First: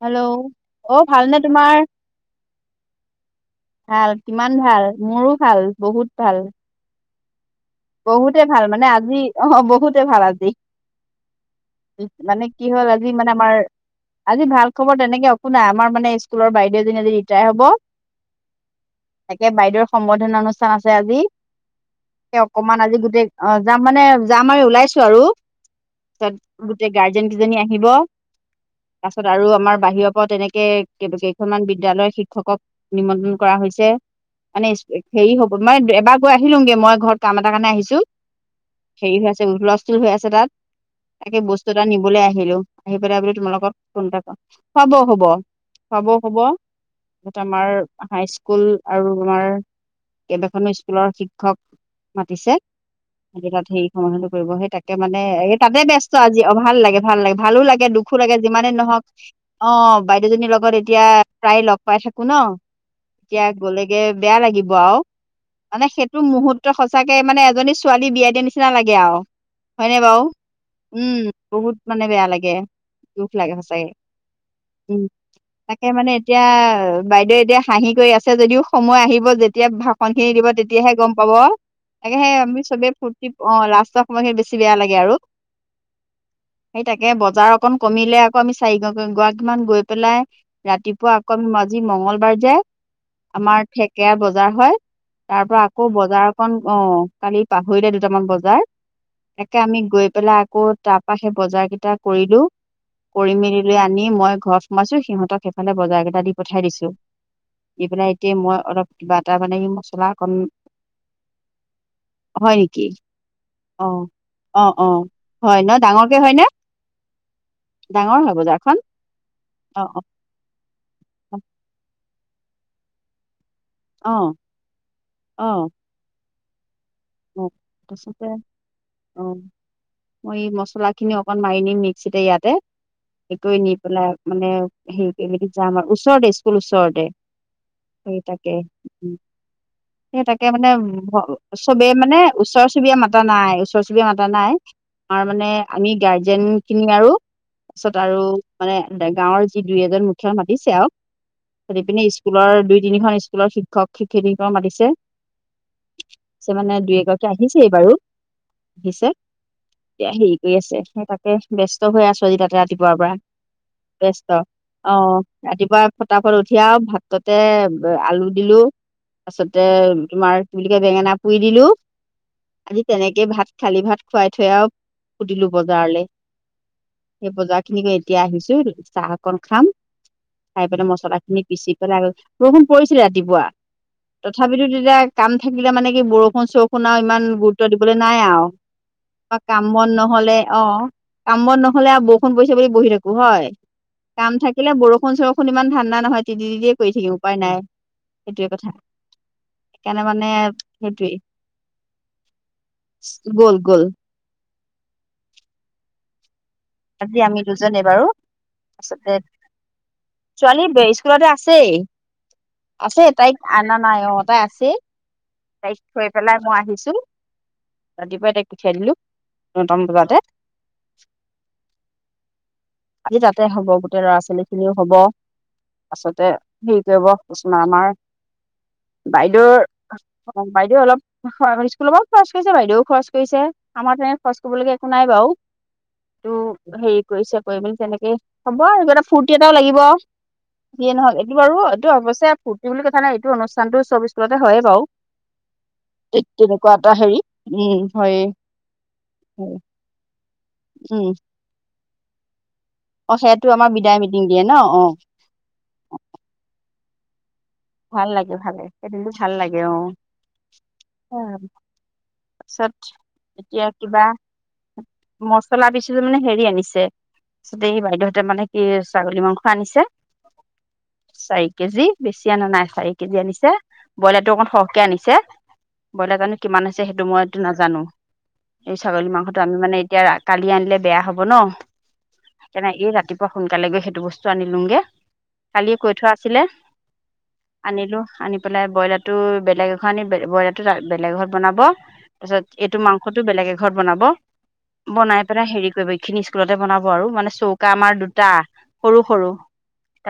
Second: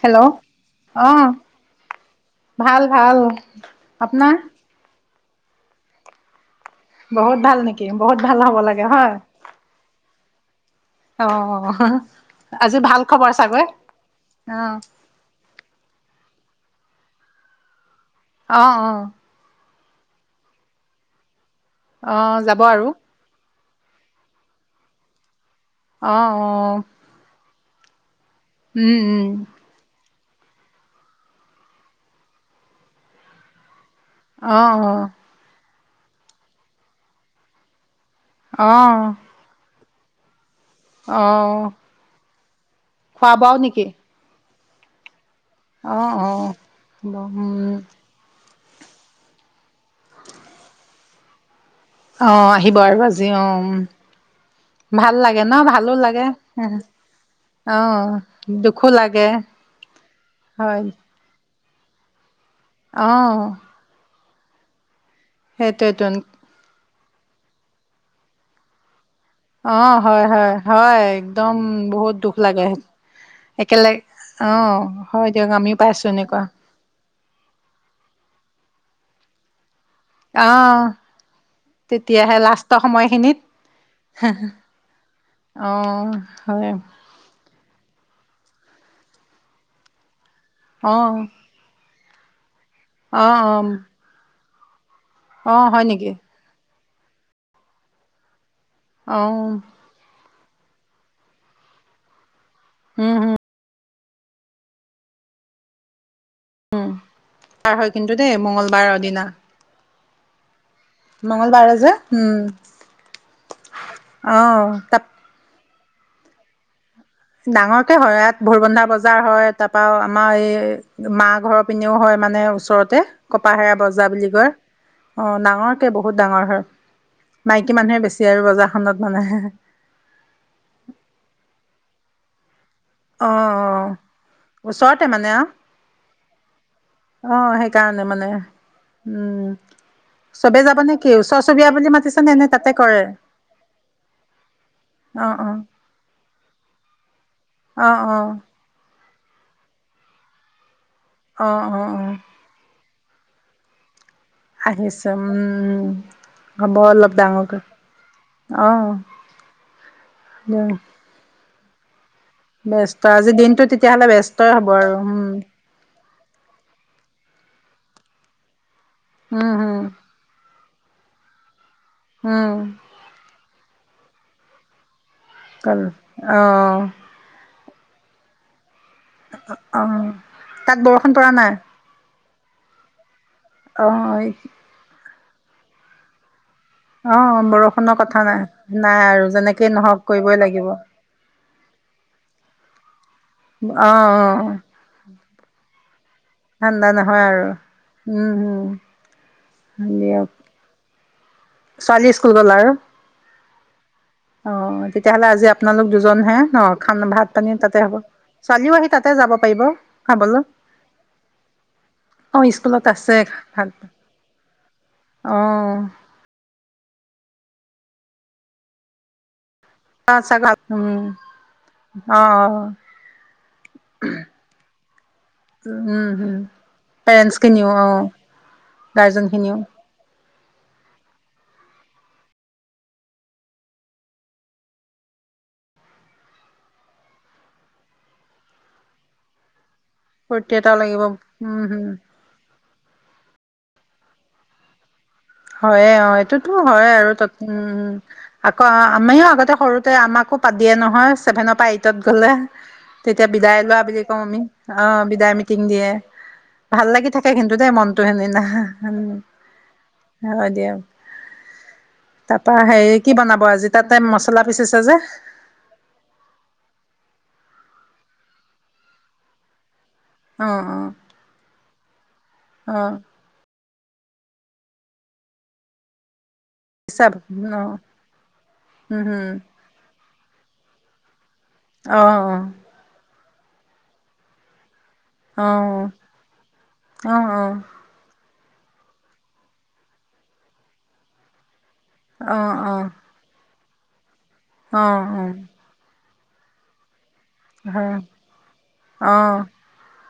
Hello অ ভালনে তোমাৰ? ভাল ভাল ভাল, আপোনাৰ কিমান ভাল? মোৰো ভাল বহুত ভাল। বহুত ভাল নেকি? বহুত বহুতে হ'ব ভাল লাগে মানে হয় আজি, অ বহুতে ভাল আজি। অ মানে কি হ'ল, ভাল আজি মানে খবৰ আমাৰ চাগৈ আজি অ ভাল খবৰ তেনেকে শুনা আামাৰ মানে স্কুলৰ বাইদেউ এজনীৰ ৰিটায় হব। অ অ। তাকে বাইদেউৰ সম্বৰ্দ্ধনা অনুষ্ঠান আছে আজি। এ অঁ যা অকমান আজি গোটেই, অ যাম মানে যাম আৰু ওলাইছোঁ। আৰু অ অ গোটেই গাড়ী গাৰ্ডিয়ন কেইজনী আহিব। উম তাৰপিছত উম আৰু আমাৰ বাহিৰৰ আকৌ তেনেকে কেইখনমান বিদ্যালয়ৰ শিক্ষকক নিমন্ত্ৰণ কৰা হৈছে। অ মানে অ হেৰি হব মই এবাৰ গৈ আহিলোগে। মই ঘৰত কাম এটা কাৰণে আহিছোঁ। অ হেৰি হৈ আছে, হুলস্থুল হৈ আছে তাত। অ তাকে বস্তু এটা নিবলৈ আহিলোঁ। আহি পেলাই খোৱা বুলি তোমাৰ বোৱাও লগত নেকি ফোন এটা কৰোঁ। হব হব। অ খোৱা বোৱাও অ হ'ব তাত আমাৰ উম হাইস্কুল আৰু আোমাৰ কেইবাখনো স্কুলৰ শিক্ষক অ মাতিছে, আহিব আৰু আজি সেই অ কিটাত সম্বৰ্দ্ধনা কৰিব। সেই তাকে ভাল মানে লাগে ন এই তাতে ভালো ব্যস্ত লাগে আজি। অ ভাল লাগে। ভাল লাগে, ভালো অ লাগে দুখো লাগে। যিমানেই দুখো নহওঁক লাগে অ বাইদেউজনীৰ লগত হয় এতিয়া প্ৰায় লগ পাই থাকো ন। অ এতিয়া গলেগে বেয়া লাগিব আৰু। মানে সেইটোৱেতোন সেইটো মুহূৰ্ত সঁচাকে মানে এজনী ছোৱালী বিয়া দিয়া নিচিনা লাগে আৰু। হয়নে অ', বাৰু, হয়, হয়, হয়, উম একদম বহুত মানে বেয়া দুখ লাগে দুখ লাগে সঁচাকে। একেলগে অ', উম, হয় দিয়ক আমিও তাকে পাইছো মানে এনেকুৱা এতিয়া বাইদেউয়ে এতিয়া হাঁহি কৰি আছে যদিও সময় আহিব যেতিয়াঁ ভাষন খিনি দিব অ', তেতিয়াহে গম পাব। তাকে তেতিয়াহে সেই আমি লাষ্টৰ চবে ফুৰ্তি সময়খিনিত অ লাষ্টৰ সময়খিন বেছি বেয়া লাগে আৰু। অঁ- হ'য়। সেই তাকে বজাৰ অকণ কমিলে আকৌ আমি চাৰি গৰাকীমান গৈ পেলাই ৰাতিপুৱাঁ অ', আকৌ আমি আজি মঙ্গলবাৰ যে অ', আমাৰ অ', থেকেৰা বজাৰ হয়। তাৰ পৰা অ', হয় আকৌ নেকি বজাৰ অকন অ কালি পাহৰিলে দুটামান বজাৰ। অ', তাকে আমি গৈ পেলাই আকৌ তাৰপৰা সেই বজাৰ কেইটা কৰিলোঁ। উম, কৰি হম, মেলি লৈ আনি নি মই ঘৰত সোমাইছোঁ সিহঁতক সেইফালে বজাৰ কেইটা দি পঠাই দিছোঁ। বাৰ দি হয় কিন্তু পেলাই দেই এতিয়া মই অলপ মঙ্গলবাৰৰ কিবা এটা মানে মছলা অকণ মঙ্গল বাৰে যে। উম, হয় নেকি, অ অ, অ হয় ন ডাঙৰকে হয় নে? ডাঙৰ কে হয়। ইয়াত ভুৰবন্ধা বজাৰ হয় অ তাৰপৰা আৰু আমাৰ আমাৰ এই মা অ ঘৰৰ পিনেও হ'য় মানে ওচৰতে কপাহেৰা বজাৰ অ বুলি কয়। অ ডাঙৰকে বহুত ডাঙৰ হয়। অ মাইকী মানুহে তাৰপিছতে বেছি আৰু বজাৰখনত অ মানে। মই মছলাখিনি অকণ মাৰি নিম মিস্যিতে ইয়াতে। অ', কৰি নি অ', পেলাই মানে ওচৰতে মানে হেৰি যাম আৰু। ওচৰতে স্কুল ওচৰতে। অ সেইকাৰণে সেই মানে তাকে উম। সেই তাকে চবেই মানে যাব নে কি ওচৰ চুবুৰীয়া বুলি চবেই মানে মাতিছে নে নে ওচৰ তাতে চুবুৰীয়া কৰে মাতা নাই। ওচৰ চুবুৰীয়া মাতা নাই। আমাৰ অ', মানে অ', আমি গাৰ্জিয়েন খিনি আৰু অ', তাৰপিছত আৰু অ', মানে গাঁৱৰ যি দুই এজন মুখিয়াল মাতিছে আৰু। অ', অ', সতি পিনে অ', স্কুলৰ দুই তিনিখন স্কুলৰ শিক্ষক শিক্ষয়িত্ৰী সকলক মাতিছে। [inaudible] আহিছে মানে দুই অলপ এগৰাকী আহিছে ডাঙৰকৈ বাৰু অ', আহিছে এতিয়া হেৰি কৰি আছে সেই তাকেই। ব্যস্ত হৈ আছোঁ আজি তাতে ৰাতিপুৱাৰ ব্যস্ত পৰা আজি দিনটো তেতিয়াহ'লে ব্যস্ত ব্যস্তই হ'ব অ আৰু উম, ৰাতিপুৱাৰ ফটাফট উঠি আৰু ভাততে আলু দিলো উম, তাৰপিছতে উম, তোমাৰ কি‌বুলি কয় বেঙেনা পুৰি দিলোঁ। উম। তেনেকে ভাত খালি ভাত খুৱাই থৈ আৰু ফুটিলো আৰু কাল বজাৰলৈ। অ', সেই বজাৰ খিনি কৈ এতিয়া আহিছোঁ চাহ অকন খাম অ', খাই তাত পেলাই বৰষুণ মছলা পৰা খিনি নাই পিচিম। আহিপেলাই বৰষুণ পৰিছিলে ৰাতিপুৱা অ', তথাপিতো তেতিয়া কাম থাকিলে মানে কি বৰষুণ চৰ- শুনাওঁ ইমান অ', গুৰুত্ব দিবলৈ বৰষুণৰ নাই কথা আও নাই আৰু বা কাম যেনেকেই বন নহওক কৰিবই নহ'লে লাগিব। অঁ। কাম বন নহ'লে বৰষুণ পৰিইছো বুলি বহি থাকো হয়ঁ। অ', কাম অ', থাকিলে বৰষুণ চৰষু- শূন ইমান ধান্ডা নহয় তিতিয়ে ঠাণ্ডা কৰি থাকিম নহয় উপায় আৰু। নাই উম, সেইটোৱে উম, কথা। সেইকাৰণে মানে সেইটোৱেই। ছোৱালি স্কুল গ'ল আৰু। গ'ল গ'ল অঁ তেতিয়াহ'লে আজি আপোনালোক দুজনহে ন। খান আজি ভাত আমি পানী তাতে দুজনে হ'ব বাৰু ছোৱালীও আহি তাতে আচলতে যাব পাৰিব খাবলো। ছোৱালী স্কুলতে আছেই অঁ স্কুলত আছে তাইক অনা খা- নাই অ তাই আছেই তাইক থৈ পেলাই মই আহিছোঁ ৰাতিপুৱাই তাইক পঠিয়াই দিলোঁ। অঁ চাগাত উমঁ অঁ অঁ। আজি তাতে হ'ব গোটেই ল'ৰা ছোৱালী খিনিও হ'ব। উম, আছলতে হেৰি কৰিব কিছুমান পেৰেণ্টছখিনিও আমাৰ অ', গাৰ্জেনখিনিও বাইদেউৰ- অঁ বাইদেউ অলপ- হয় স্কুলৰ পৰাও খৰচ কৰিছে বাইদেউও খৰচ কৰিছে আমাৰ তেনে খৰচ কৰিবলগীয়া একো নাই বাও। এইটো হেৰি কৰিছে কৰি মেলি তেনেকে হ'ব আৰু কিবা এটা ফূৰ্তি এটাও লাগিব। ফূৰ্তি এটাও সিয়ে লাগিব, নহল এইটো বাৰু উম, উম। এইটো অৱশ্যে ফূৰ্তি বুলি কথা নাই এইটো অনুষ্ঠানতটো চব স্কুলতে হয়ে বাও। হয়ে অঁ এইটোতো হঁয় আৰু হেৰি ত উমঁ উম হয় আকৌ আমিও আগতে সৰুতে আমাকো- পাবিয়ে উম নহয় ছেভেনৰ পৰা এইটত গ'লে। অ তেতিয়া সেইটো বিদায় আমাৰ লোৱা বুলি কও মিটিং আমি দিয়ে ন অ অঁ বিদায় মিটিং দিয়ে ভাল লাগি থাকে। সেই কিন্তু মনতো ভাল দেই লাগে সেদিনা- ভাল লাগে সেইদিনটো ভাল লাগে অঁ। হব দিয়া তাৰ পৰা তাৰপিছত হেৰি কি বনাব আজি তাতে মছলা পিচিছে যে। মচলা পিছো মানে হেৰি আনিছে। তাৰিছতে এই বাইদেউহঁতে মানে কি ছাগলী মাংস আনিছে- অঁ অঁ! চাৰি কেজি বেছি আনা নাই চাৰি কেজি আনিছে ব্ৰইলাৰটো অকন সৰহকে আনিছে। ব্ৰইলাৰ জানো কিমান আছে পিছা সেইটো মইটো অ নাজানো এই উম ছাগলী হম মাংসটো আমি মানে এতিয়া ৰাগ- কালি আনিলে বেয়া হ'ব ন। অঁ অঁ! কেনে এই ৰাতিপুৱা সোনকালে গৈ সেইটো বস্তু আনলোগে। অঁ অঁ অঁ - আনিলো আনি পেলাই ব্ৰইলাৰ টো বেলেগ এঘত আনি ব্ৰইলাৰ টো বেলেগ এঘত বনাব। অ তাৰপিছত এইটো মাংসটো বেলেগ এ ঘৰত বনাব অ অ বনাই পেলাই হেৰি- বাকিখিনি স্কুলতে বনাব আৰু মানে চু- চৌকা আমাৰ দুটা সৰু অ অ সৰু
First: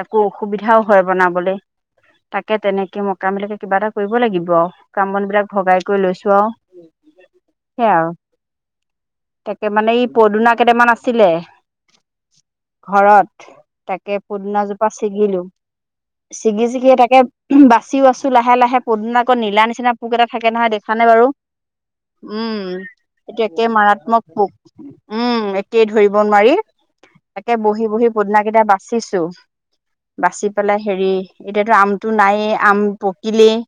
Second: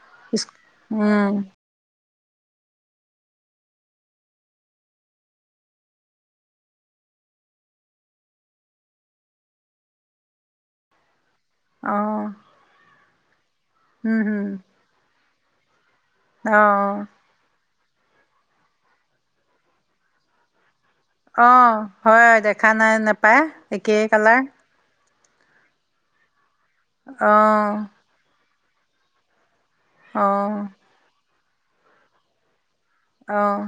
তাকো অসুবিধাও হয় উম বনাবলে। তাকে তেনেকে মকামিলাকে কিবা এটা কৰিব লাগিব আৰু কাম বন বিলাক ভগাই কৰি লৈছোঁ আও- সেই আৰু তাকে মানে এই পদুনা কেইটামান আছিলে- অঁ- ঘৰত, তাকে পুদুনা জোপা ছিগিলো। চিগি চিগি অ', তাকে, বাচিও আছো লাহে লাহে, পদিনা আকৌ নীলা নিচিনা পোক এটা থাকে নহয়, দেখ- খানে বাৰু, অ', হয় উমঁ, দেখা নাই এইটো নাপায় একে একেই মাৰাত্মক কালাৰ পোক। উমঁ, একেই ধৰিব নোৱাৰি, তাকে অ', বহি বহি - পদিনাকেইটা বাচিছো, বাচি অ', পেলাই হেৰি, এতিয়াতো আমটো নাইে আম- পকিলেই। অ',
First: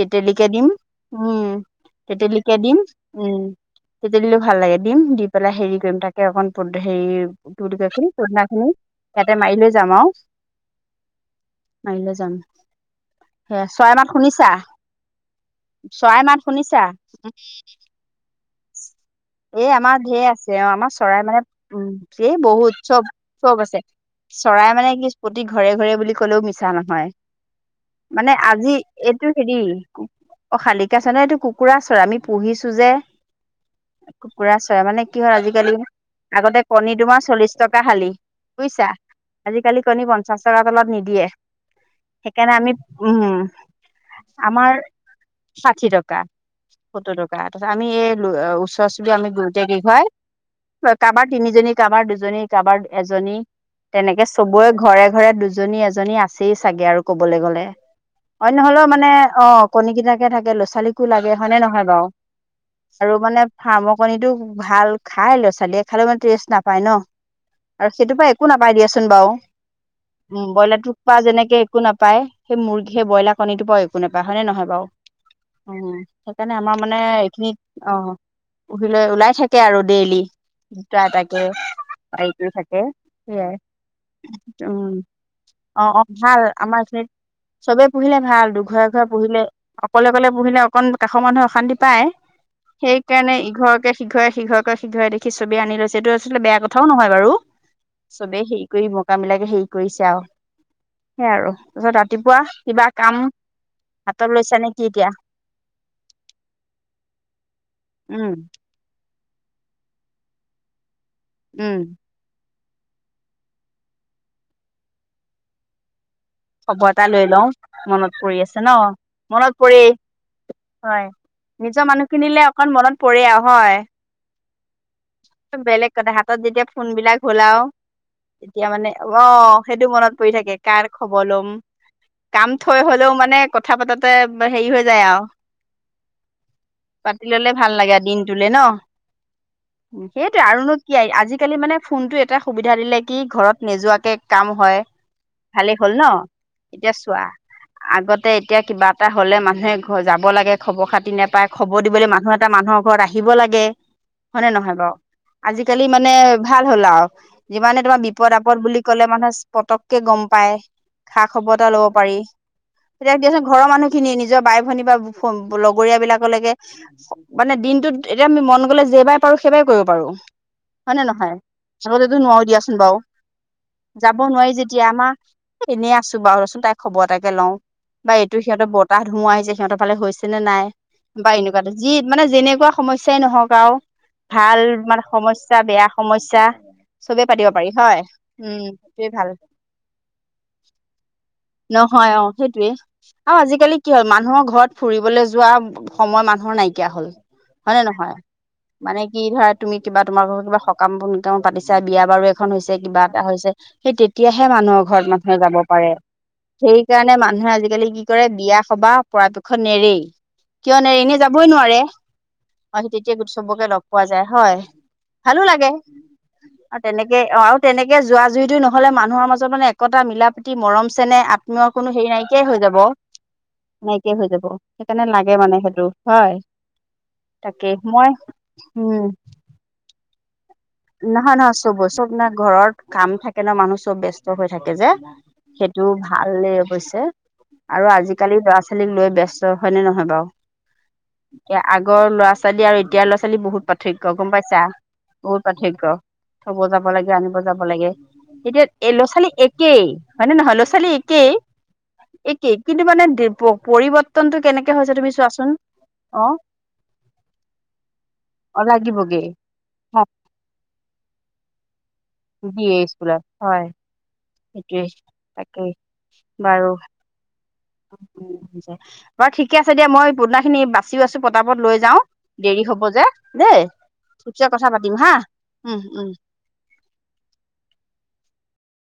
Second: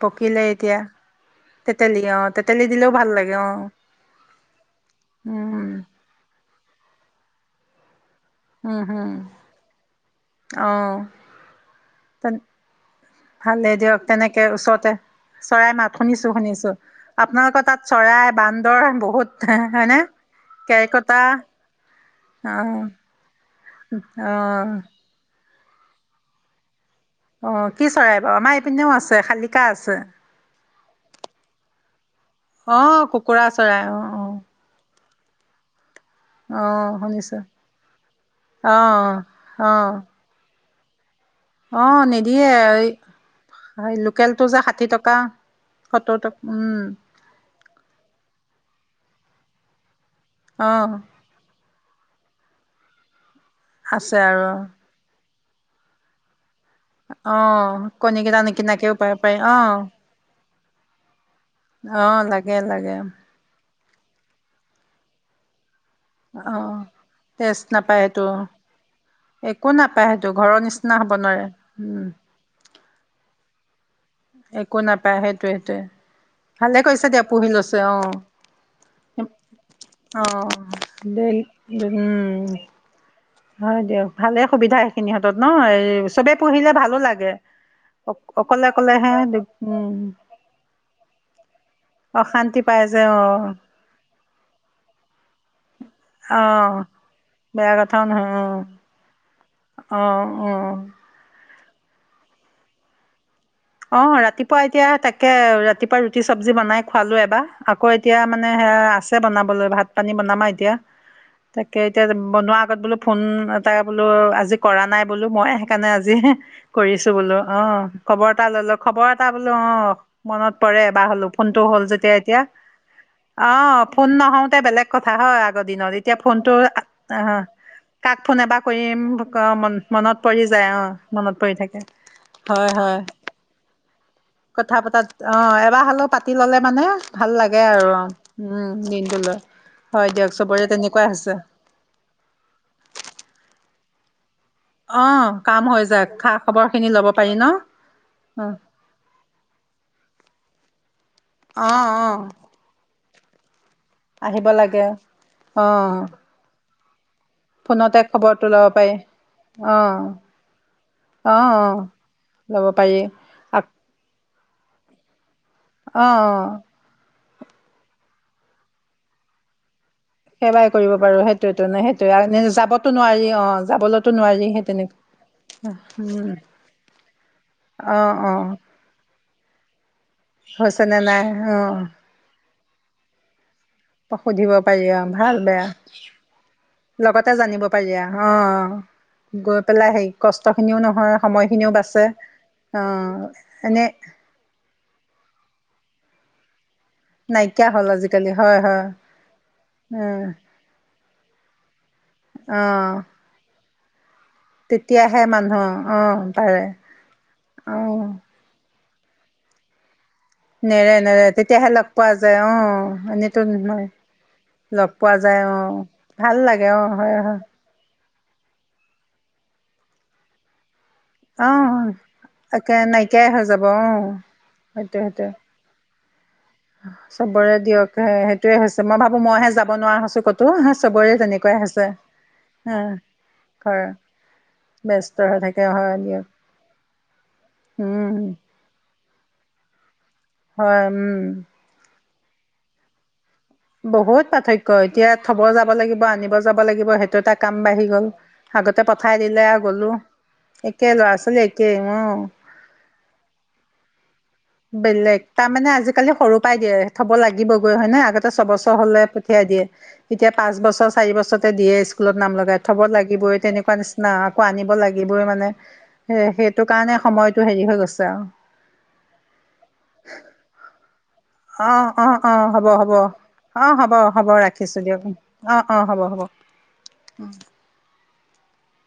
পকিলে দিম, এতিয়া উম, তেতেলী অ', তেতেলিকে তেতেলী দিম, দিলেও ভাল লাগে উম। অ', তেতেলিটো ভাল লাগে দিম, দি পেলাই উম, হেৰি কৰিম, তাকে অকণ হেৰি কি বুলি কয় [unintelligible] পদুনা খিনি উম, হম, ইয়াতে মাৰি লৈ যাম আৰু। অ'। মাৰলৈ তেন যাম। সেয়া ভালেই চৰাই দিয়ক, মাত তেনেকে শুনিছা ওচৰতে। চৰাই মাত শুনিছো, শুনিছো, আপোনালোকৰ তাত চৰাই, বান্দৰ বহুত। এই আমাৰ হয়নে? ঢেৰ আছে, অ', আমাৰ চৰাই কেৰ্কেটুৱা মানে উম, এ, বহুত অ', চব। চব আছে, চৰাই অ', মানে কি প্ৰতি ঘৰে ঘৰে বুলি ক'লেও মিছা নহয়। অ', কি চৰাই বাৰু মানে আমাৰ আজি, এইপিনেও আছে এইটো হেৰি শালিকা আছে অ', শালিকা চৰাই, নে এইটো কুকুৰা চৰাই আমি পুহিছো যে। অ', কুকুৰা চৰাই অ', অ', কুকুৰা চৰাই, মানে কি হয় আজিকালি আগতে অ', কণী তোমাৰ শুনিছোঁ চল্লিশ টকা শালি, বুজিছা, অ', আজিকালি অ', কণী প পঞ্চাছ, টকা তলত নিদিয়ে। অ', নিদিয়ে, সেইকাৰণে আমি উম এই লোকেলটো যে আমাৰ ষাঠি টকা। ষাঠি সত্তৰ টকা, উম, সত্তোৰ টকা। [unintelligible] আমি এই ওচৰ চুবুৰীয়া আমি গোটেই কেইঘৰে অ', কাৰোবাক তিনিজনী, কাৰোবাৰ দুজনী, কাৰোবাৰ এজনী, আছে তেনেকে আৰু চবৰে ঘৰে ঘৰে দুজ জনী, এজনী আছে আছেই চাগে আৰু কবলৈ গ'লে, অ', কণীকেইটা অইন নহলেও নিকিনাকেও মানে, পাই পাৰি অ', কণী কেইটাকে থাকে, ল'ৰা-ছোৱালী কো লাগে হয়নে নহয় বাৰু? অ', লাগে লাগে আৰু মানে, ফাৰ্মৰ কণীটো ভাল খাই ল'ৰা-ছোৱালীয়ে। খালেও মানে টেষ্ট অ', নাপায় ন'। টেষ্ট আৰু নাপায় সেইটোৰ সেইটো পৰা একো নাপাই দিয়াচোন বাৰু, একো নাপায় সেইটো উম, ঘৰৰ ব্ৰইলাৰটোৰ নিচিনা হ'ব পৰা নোৱাৰে যেনেকে একো উম, নাপায়, সেই মুৰ্গী সেই, ব্ৰইলাৰ কণীটোৰ পৰা একো নাপাই, হয়নে নহয় একো বাৰু? নাপায় সেইটোৱে সেইটোৱে সেইকাৰণে আমাৰ ভালে মানে, কৰিছে দিয়া পুহি লৈছে এইখিনিত অ' পূহিলৈ ওলাই থাকে আৰু ডেইলি, অ', দুটা, দেই এটাকে, উম, বাৰীতে থাকে। সেইয়াই, হয় দিয়ক ভালে সুবিধা উম। সেইখিনি ন', এই অ অ চবে ভাল পুহিলে আমাৰ ভালো এইখিনিত লাগে। চবে পুহিলে ভাল, দু অকলে ঘৰ এঘৰে অকলেহে পুহিলে, উম অকলে, অকলে পুহিলে, অকণ কাষৰ মানুহে অশান্তি পাই, অশান্তি পাই যে অ সেইকাৰণে ইঘৰকে সিঘৰে, সিঘৰকে সিঘৰে, দেখি চবে আনি লৈছেটো অ আচলতে বেয়া কথাও নহয় বাৰু, বেয়া কথাও নহয় চবে হেৰি কৰি মকা মিলাকে হেৰি অ কৰিছে আৰু। অ'। সেইয়াই আৰু, তাৰপিছত ৰাতিপুৱা কিবা কাম। অ', হাতত লৈছা ৰাতিপুৱা নে কি এতিয়া তাকে, ৰাতিপুৱা ৰুটি চব্জি বনাই খোৱালোঁ এবাৰ। আকৌ এতিয়া উম মানে সেয়া আছে বনাবলৈ, ভাত-পানী বনাম আৰু এতিয়া। উম তাকে এতিয়া, বনোৱা আগত বোলো ফোন এটা বোলো আজি কৰা নাই বোলো মই, সেইকাৰণে আজি খবৰ এটা কৰিছো লৈ বোলো, লওঁ অ', মনত খবৰ পৰি এটা আছে ন খবৰ এটা বোলো মনত পৰি অ', মনত পৰে হয় এবাৰ হ'লও ফোনটো হ'ল নিজৰ যেতিয়া, এতিয়া। মানুহখিনিলে অকণ মনত পৰে আৰু হয় আহ, ফোন নহওতে বেলেগ কথা হয়, আগৰ বেলেগ দিনত, কথা এতিয়া হাতত ফোনটো যেতিয়া ফোন বিলাক আহ হ'ল আৰু কাক ফোন এবাৰ তেতিয়া মানে কৰিম, অ সেইটো মনত মন-মনত পৰি থাকে যায় কাৰ অ'। খবৰ মনত লম পৰি থাকে, কাম হয়, থৈ হয়। হলেও মানে কথা পাতাতে হেৰি কথা হৈ যায় পতাত আৰু অ', এবাৰ হ'লেও পাতি ল'লে মানে পাতি ভাল ললে লাগে আৰু অ', দিনটোলে ন উম, দিনটো লৈ। সেইটোৱে আৰুনো কি আজিকালি মানে ফোনটোৱে সুবিধা দিলে কি ঘৰত নোযোৱাকে কাম হয়। অ'। কাম ভালেই হ'ল হৈ ন যাক খা খবৰ খিনি এতিয়া ল'ব চোৱা পাৰি ন আগতে অ' এতিয়া কিবা এটা হ'লে মানুহে ঘৰ যাব লাগে খবৰ খাতি নাপায় খবৰ অ' দিবলৈ অ' মানুহ এটা মানুহৰ ঘৰত আহিব লাগে। আহিব হয়নে নহয় লাগে বাৰু আজিকালি অ' মানে ভাল হ'ল আৰু যিমানে ফোনতে তোমাৰ বিপদ খবৰটো ল'ব আপদ বুলি পাৰি ক'লে মানুহে অ' পটককে গম পায়। খা অ' খবৰ এটা অ' ল'ব পাৰি ল'ব তেতিয়া দিয়াচোন ঘৰৰ পাৰি মানুহ খিনি নিজৰ বাই ভনী বা লগৰীয়া অ বিলাক অ লৈকে মানে দিনটোত এতিয়া আমি মন গ'লে যেবাই পাৰোঁ সেইবাৰে কৰিব পাৰোঁ। সেৱাই কৰিব হয় নে পাৰো নহয় সেইটোৱেতো ন আগতেতো সেইটোৱে নোৱাৰো দিয়াচোন যাবতো বাৰু নোৱাৰি অ যাবলৈতো যাব নোৱাৰি সেই যেতিয়া তেনেকুৱা আমাৰ এনেই আছোঁ উম বাৰু ৰ চোন তাই খবৰ এটাকে লওঁ অ বা অ এইটো সিহঁতে বতাহ ধুমুহা আহিছে সিহঁতৰ ফালে হৈছে চেনে নাই হৈছেনে নাই বা অ এনেকুৱা যি মানে যেনেকুৱা সমস্যাই নহওঁক সুধিব আৰু পাৰি অ ভাল সমস্যা বেয়া সমস্যা চবে লগতে পাতিব জানিব পাৰি হয় আ অ উম সেইটোৱে ভাল গৈ পেলাই হেৰি কষ্টখিনিও নহয় সময়খিনিও বাচে নহয় অ সেইটোৱে আৰু আজিকালি কি হ'ল অ'এনেই মানুহৰ ঘৰত ফুৰিবলৈ যোৱা সময় মানুহৰ নাইকিয়া হ'ল। নাইকিয়া হয় নে হ'ল নহয় আজিকালি হয়। হয় মানে কি ধৰা তুমি কিবা উম তোমাৰ ঘৰত কিবা সকাম পাতিছা বিয়া বাৰু এখন অ হৈছে কিবা এটা হৈছে। সেই তেতিয়াহে মানুহৰ ঘৰত তেতিয়াহে মা যাব মানুহ পাৰে অ পাৰে সেই কাৰণে মানুহে অ আজিকালি কি কৰে বিয়া-সবাহ পৰাপক্ষত নেৰেই কিয় নেৰে এনে যাবই তেতিয়াহে নোৱাৰে লগ পোৱা যায় অ আৰু তেতিয়া এনেতো চবকে লগ নহয় পোৱা যায় হয়। লগ পোৱা ভালো যায় লাগে অঁ ভাল লাগে আৰু অঁ হয় তেনেকে হয় অ' তেনেকে যোৱা যুৰিটো নহ'লে মানুহৰ মাজত মানে একতা মিলা প্ৰি তি মৰম চেনেহ আত্মীয় অঁ কোনো হেৰি নাইকিয়াই হৈ একে যাব। নাইকিয়াই হৈ যাব অঁ নাইকিয়াই হৈ যাব সেইটোৱে সেইকাৰণে সেইটোৱে লাগে মানে সেইটো হয়। চবৰে তাকে দিয়ক মই সেইটোয়ে হৈছে মই উম ভাবোঁ মই হে যাব নোৱাৰা হৈছোঁ কতো। চবৰে নহয় তেনেকুৱাই নহয় চব হৈছে চব ন ঘৰত হা কাম থাকে ন মানুহ ঘৰ চব ব্যস্ত হৈ থাকে যে। ব্যস্ত হৈ থাকে সেইটো হয় দিয়ক ভালেই অৱশ্যে আৰু উম আজিকালি ল'ৰা ছোৱালীক লৈ বস্ত হয়নে নহয় বাৰু। হয় উম। এ আগৰ ল'ৰা- ছোৱালী আৰু এতিয়াৰ ল'ৰা- ছোৱালী পাৰ্থক্য বহুত গম পাইছা। পাৰ্থক্য এতিয়া বহুত থ'ব যাব পাৰ্থক্য লাগিব আনিব থব যাব লাগিব লাগে সেইটো এটা আনিব কাম যাব বাঢ়ি লাগে গ'ল এতিয়া আগতে পঠাই ল'ৰা-ছোৱালী দিলে আৰু একেই। গ'লোঁ হয়নে নহয় একে ল'ৰা-ছোৱালী ল'ৰা একেই ছোৱালী অঁ একেই কিন্তু মানে পৰিৱৰ্তনটো কেনেকে হৈছে তুমি বেলেগ চোৱাচোন তাৰ মানে আজিকালি অ সৰু পৰাই দিয়ে থব লাগিবগৈ হয় নে আগতে ছয় অ বছৰ হ'লে লাগিবগে পঠিয়াই দিয়ে। এতিয়া পাঁচ বছৰ চাৰি বছৰতে দিয়ে স্কুলত নাম লগাই দিয়ে থ'বত স্কুলত লাগিবই হয় তেনেকুৱা নিচিনা না আকৌ আনিব সেইটোৱে লাগিবই মানে তাকেই বাৰু সেইটো কাৰণে সময়টো হেৰি হৈ গৈছে আৰু বাৰু ঠিকে আছে দিয়া মই পদুনা খিনি বাচিও আছোঁ। পতা পত লৈ অঁ যাওঁ অঁ অঁ দেৰি হব যে দেই পিছত কথা পাতিম হা। অ', উম অ' হ'ব উম হ'ব